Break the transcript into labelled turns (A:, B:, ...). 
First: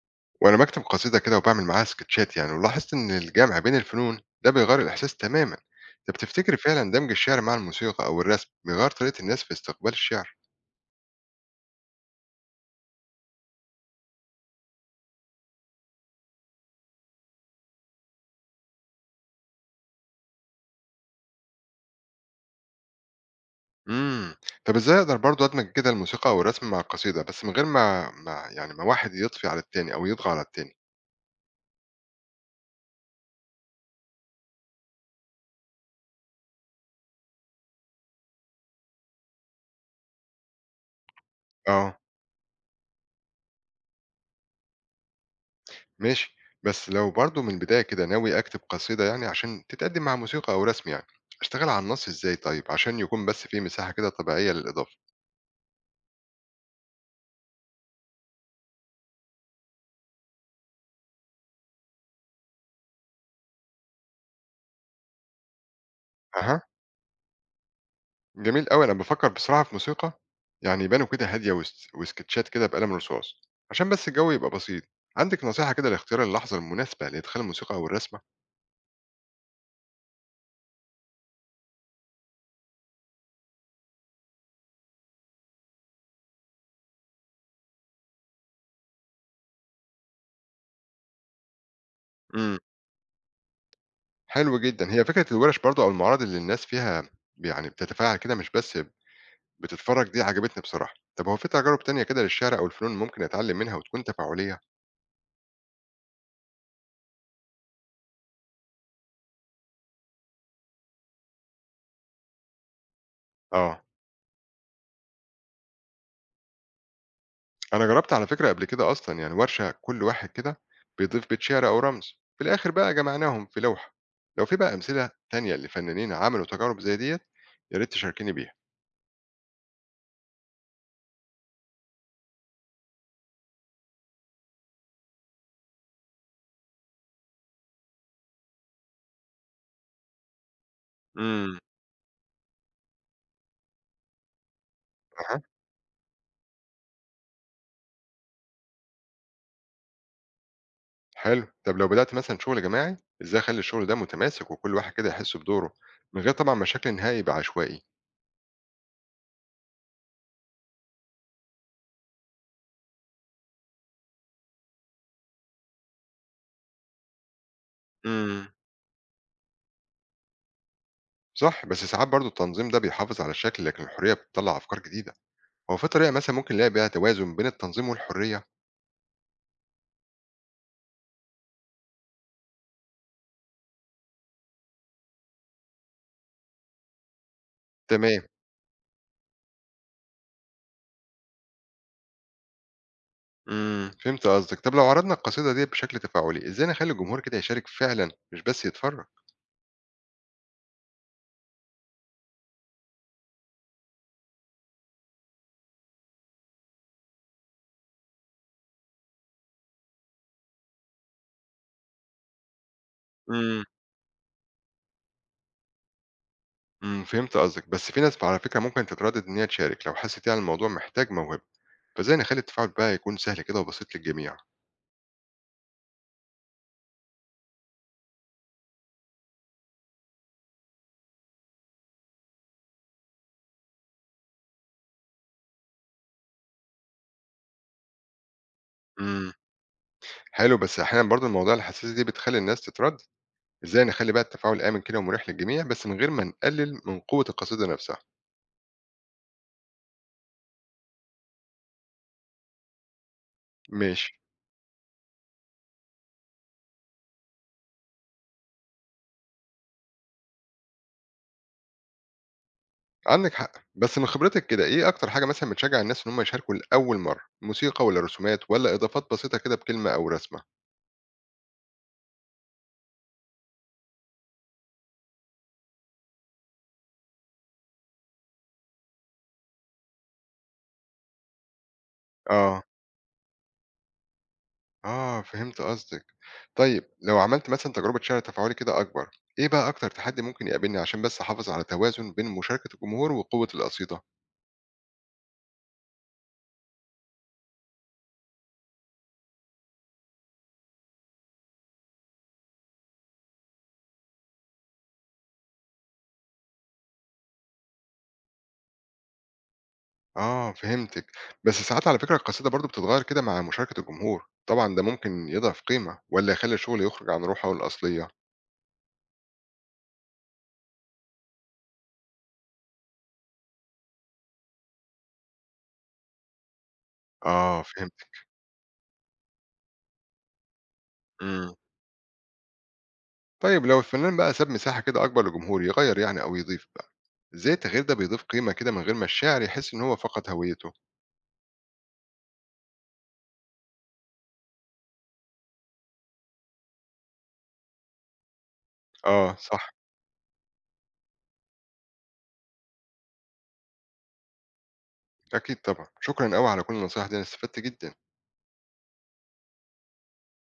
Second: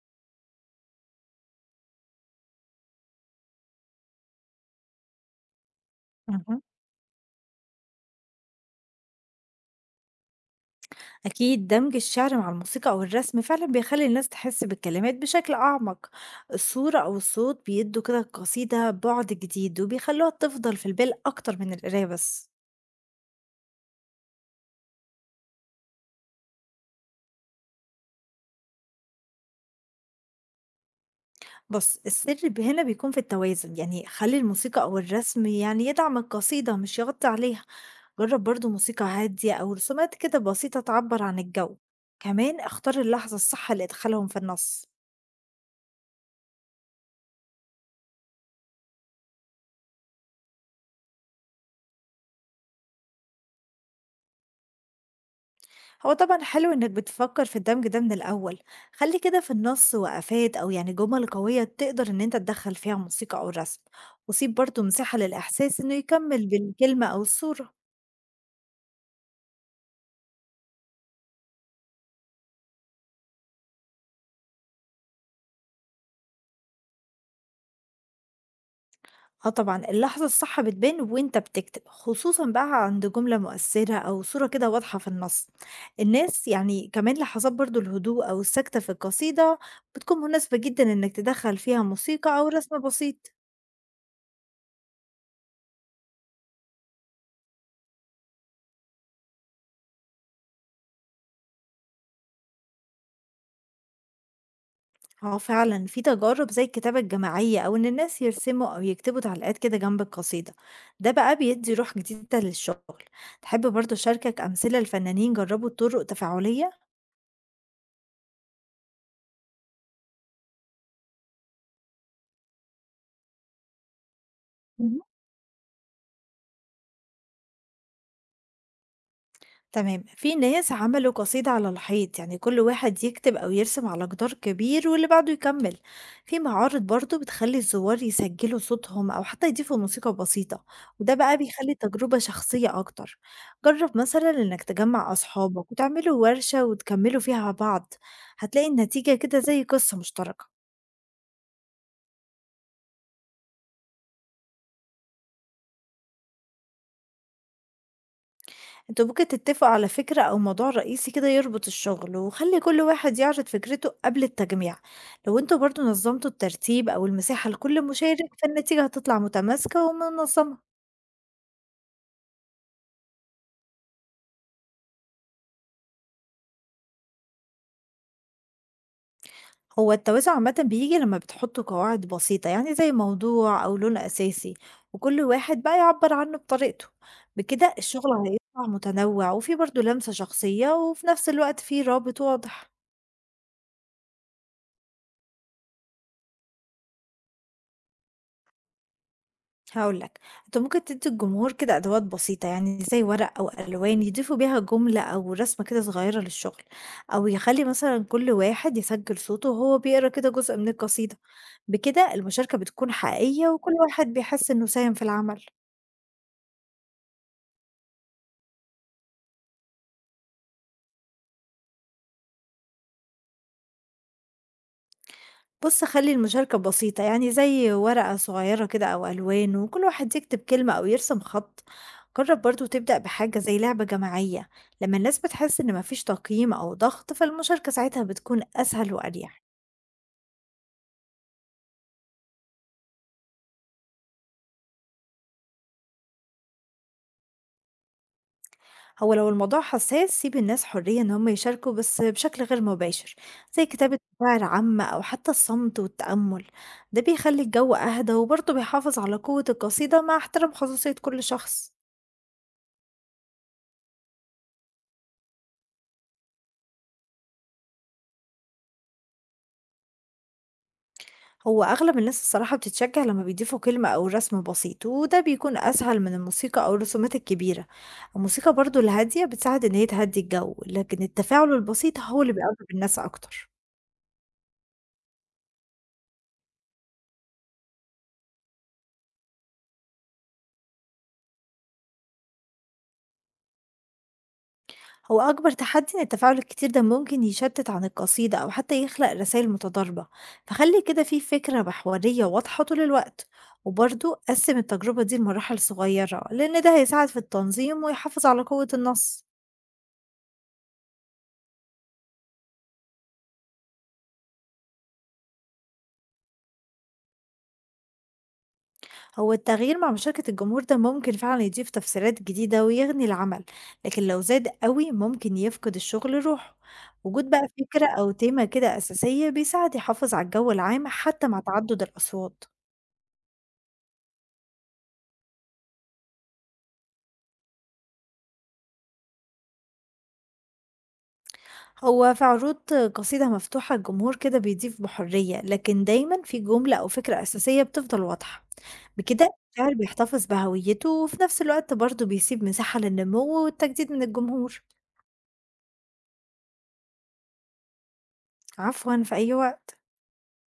A: وانا بكتب قصيده كده وبعمل معاها سكتشات يعني، ولاحظت ان الجمع بين الفنون ده بيغير الاحساس تماما. طب تفتكر
B: اهم.
A: فعلا دمج الشعر مع الموسيقى او الرسم بيغير طريقه الناس في استقبال الشعر؟
B: أكيد دمج الشعر مع الموسيقى أو الرسم فعلا بيخلي الناس تحس بالكلمات بشكل أعمق. الصورة أو الصوت بيدوا كده القصيدة بعد جديد وبيخلوها تفضل في البال أكتر من القراية بس.
A: امم طب ازاي اقدر برضو ادمج كده الموسيقى او الرسم مع القصيده، بس من غير ما واحد يطفي على التاني او يطغى على التاني.
B: بص السر هنا بيكون في التوازن، يعني خلي الموسيقى أو الرسم يعني يدعم القصيدة مش يغطي عليها. جرب برضو موسيقى هادية أو رسومات كده بسيطة تعبر عن الجو.
A: اه،
B: كمان اختار اللحظة الصح لإدخالهم في النص.
A: ماشي. بس لو برضو من البدايه كده ناوي اكتب قصيده يعني عشان تتقدم مع موسيقى او رسم، يعني اشتغل على النص ازاي طيب عشان يكون بس فيه مساحه كده طبيعيه للاضافه؟
B: هو طبعا حلو انك بتفكر في الدمج ده من الاول. خلي كده في النص وقفات او يعني جمل قوية تقدر ان انت تدخل فيها موسيقى او رسم. وسيب برضو مساحة للاحساس انه يكمل
A: اها،
B: بالكلمة او الصورة.
A: جميل أوي، أنا بافكّر بصراحة في موسيقى يعني يبانوا كده هادية وس وسكتشات كده بقلم رصاص، عشان بس الجو يبقى بسيط. عندِك نصيحة كده لاختيار اللحظة المناسبة لإدخال الموسيقى أو الرسمة؟
B: اه طبعا اللحظة الصح بتبان وانت بتكتب، خصوصا بقى عند جملة مؤثرة او صورة كده واضحة في النص. الناس يعني كمان لحظات برضو الهدوء او السكتة في القصيدة بتكون مناسبة جدا انك تدخل فيها موسيقى او
A: إمم.
B: رسم بسيط.
A: حلو جدًا، هي فكرة الورش برضه أو المعارض اللي الناس فيها يعني بتتفاعل كده، مش بس بتتفرّج، دي عجبتني بصراحة. طب هو في تجارب تانية كده للشعر أو الفنون ممكن أتعلّم منها وتكون تفاعلية؟
B: اه فعلا في تجارب زي الكتابة الجماعية أو إن الناس يرسموا أو يكتبوا تعليقات كده جنب القصيدة. ده بقى بيدي روح جديدة للشغل. تحب
A: آه.
B: برضه أشاركك أمثلة لفنانين جربوا طرق تفاعلية؟
A: أنا جربت على فكرة قبل كده أصلًا، يعني ورشة كل واحد كده بيضيف بيت شعر أو رمز، في الآخر بقى جمعناهم في لوحة. لو في بقى أمثلة تانية لفنانين عملوا تجارب زي ديّة، يا ريت تشاركيني بيها.
B: تمام، في ناس عملوا قصيدة على الحيط، يعني كل واحد يكتب أو يرسم على جدار كبير واللي بعده يكمل. في معارض برضو بتخلي الزوار يسجلوا صوتهم أو حتى يضيفوا موسيقى بسيطة، وده بقى
A: امم.
B: بيخلي التجربة شخصية أكتر. جرب مثلا إنك تجمع
A: أها.
B: أصحابك وتعملوا ورشة وتكملوا فيها مع بعض. هتلاقي النتيجة كده زي قصة مشتركة.
A: حلو. طب لو بدأت مثلًا شغل جماعي، إزاي أخلّي الشغل ده متماسك وكل واحد كده يحس بدوره، من غير طبعًا ما الشكل النهائي يبقى عشوائي؟
B: انتوا ممكن تتفقوا على فكرة أو موضوع رئيسي كده يربط الشغل، وخلي كل واحد يعرض فكرته قبل التجميع. لو انتوا برضو نظمتوا الترتيب أو المساحة لكل مشارك
A: امم.
B: فالنتيجة هتطلع متماسكة ومنظمة.
A: صح، بس ساعات برضه التنظيم ده بيحافظ على الشكل، لكن الحرية بتطلّع أفكار جديدة. هو في طريقة مثلًا ممكن نلاقي بيها توازن بين التنظيم والحرية؟
B: هو التوازن عامة بيجي لما بتحطوا قواعد بسيطة، يعني زي موضوع أو لون أساسي، وكل واحد بقى يعبر عنه بطريقته. بكده الشغل
A: تمام.
B: هيطلع متنوع وفيه برضو لمسة شخصية وفي نفس الوقت فيه رابط واضح.
A: إمم، فهمت قصدك. طب لو عرضنا القصيدة ديّة بشكل تفاعلي، إزاي نخلّي الجمهور كده يشارك فعلًا مش بس يتفرّج؟
B: هاقول لك، أنت ممكن تدّي الجمهور كده أدوات بسيطة، يعني زي ورق أو ألوان يضيفوا بيها جملة أو رسمة كده صغيرة للشغل، أو يخلّي مثلًا كل واحد يسجّل صوته وهو بيقرا كده جزء من القصيدة. بكده المشاركة بتكون حقيقية
A: إمم.
B: وكل واحد بيحس إنه ساهم في العمل.
A: فهمت قصدك. بس في ناس على فكرة ممكن تتردد إن هي تشارك لو حسّت يعني الموضوع محتاج موهبة، فإزاي نخلّي التفاعل بقى يكون سهل كده وبسيط للجميع؟
B: بُص خلّي المشاركة بسيطة، يعني زي ورقة صغيرة كده أو ألوان، وكل واحد يكتب كلمة أو يرسم خط. جرّب برضه تبدأ بحاجة زي لعبة جماعية، لمّا الناس بتحس إن ما فيش تقييم أو ضغط، فالمشاركة ساعتها بتكون أسهل
A: إمم.
B: وأريح.
A: حلو، بس أحيانًا برضه المواضيع الحساسة دي بتخلّي الناس تتردد، إزاي نخلّي بقى التفاعل آمن كده ومريح للجميع بس من غير ما نقلل من قوة القصيدة نفسها؟
B: هو لو الموضوع حساس سيب الناس حرية إن هم يشاركوا بس بشكل غير مباشر، زي كتابة
A: ماشي.
B: مشاعر عامة أو حتى الصمت والتأمل. ده بيخلي الجو أهدى وبرضه بيحافظ على قوة القصيدة مع احترام خصوصية كل شخص.
A: عندِك حق، بس من خبرتِك كده، إيه أكتر حاجة مثلًا بتشجّع الناس إن هُم يشاركوا لأول مرّة، موسيقى والّا رسومات والّا إضافات بسيطة كده بكلمة أو رسمة؟
B: هو أغلب الناس الصراحة بتتشجع لما بيضيفوا كلمة أو رسم بسيط، وده بيكون أسهل من الموسيقى أو الرسومات الكبيرة. الموسيقى برضه الهادية بتساعد إن هي تهدي الجو، لكن التفاعل البسيط هو اللي
A: آه.
B: بيقرب الناس أكتر.
A: آه، فهمت قصدِك. طيب لو عملت مثلًا تجربة شِعر تفاعلي كده أكبر، إيه بقى أكتر تحدي ممكن يقابلني عشان بس أحافظ على توازن بين مشاركة الجمهور وقوة القصيدة؟
B: هو أكبر تحدي إن التفاعل الكتير ده ممكن يشتت عن القصيدة أو حتى يخلق رسائل متضاربة، فخلي كده في فكرة محورية واضحة طول الوقت. وبرضه قسم التجربة دي لمراحل صغيرة، لأن ده هيساعد في التنظيم ويحافظ على قوة النص.
A: آه، فهمتِك. بس ساعات على فكرة القصيدة برضه بتتغيّر كده مع مشاركة الجمهور، طبعًا ده ممكن يضعف قيمة والّا يخلّي الشغل يخرج عن روحه الأصلية؟
B: هو التغيير مع مشاركة الجمهور ده ممكن فعلا يضيف تفسيرات جديدة ويغني العمل، لكن لو زاد قوي ممكن يفقد الشغل روحه. وجود بقى
A: آه،
B: فكرة
A: فهمتِك.
B: أو تيمة كده أساسية بيساعد يحافظ على الجو العام حتى مع
A: إمم.
B: تعدد الأصوات.
A: طيب لو الفنان بقى ساب مساحة كده أكبر للجمهور يغير يعني أو يضيف بقى، إزاي التغيير ده بيضيف قيمة كده من غير ما الشاعر يحس إن هو فقد هويته؟
B: هو في عروض قصيدة مفتوحة الجمهور كده بيضيف بحرية، لكن دايما في جملة أو فكرة أساسية بتفضل واضحة. بكده
A: آه، صح.
B: الشاعر بيحتفظ بهويته وفي نفس الوقت برضه بيسيب مساحة للنمو والتجديد من الجمهور.
A: أكيد طبعا، شكرا أوي على كل النصايح دي، أنا استفدت جدا.
B: عفوا، في أي وقت.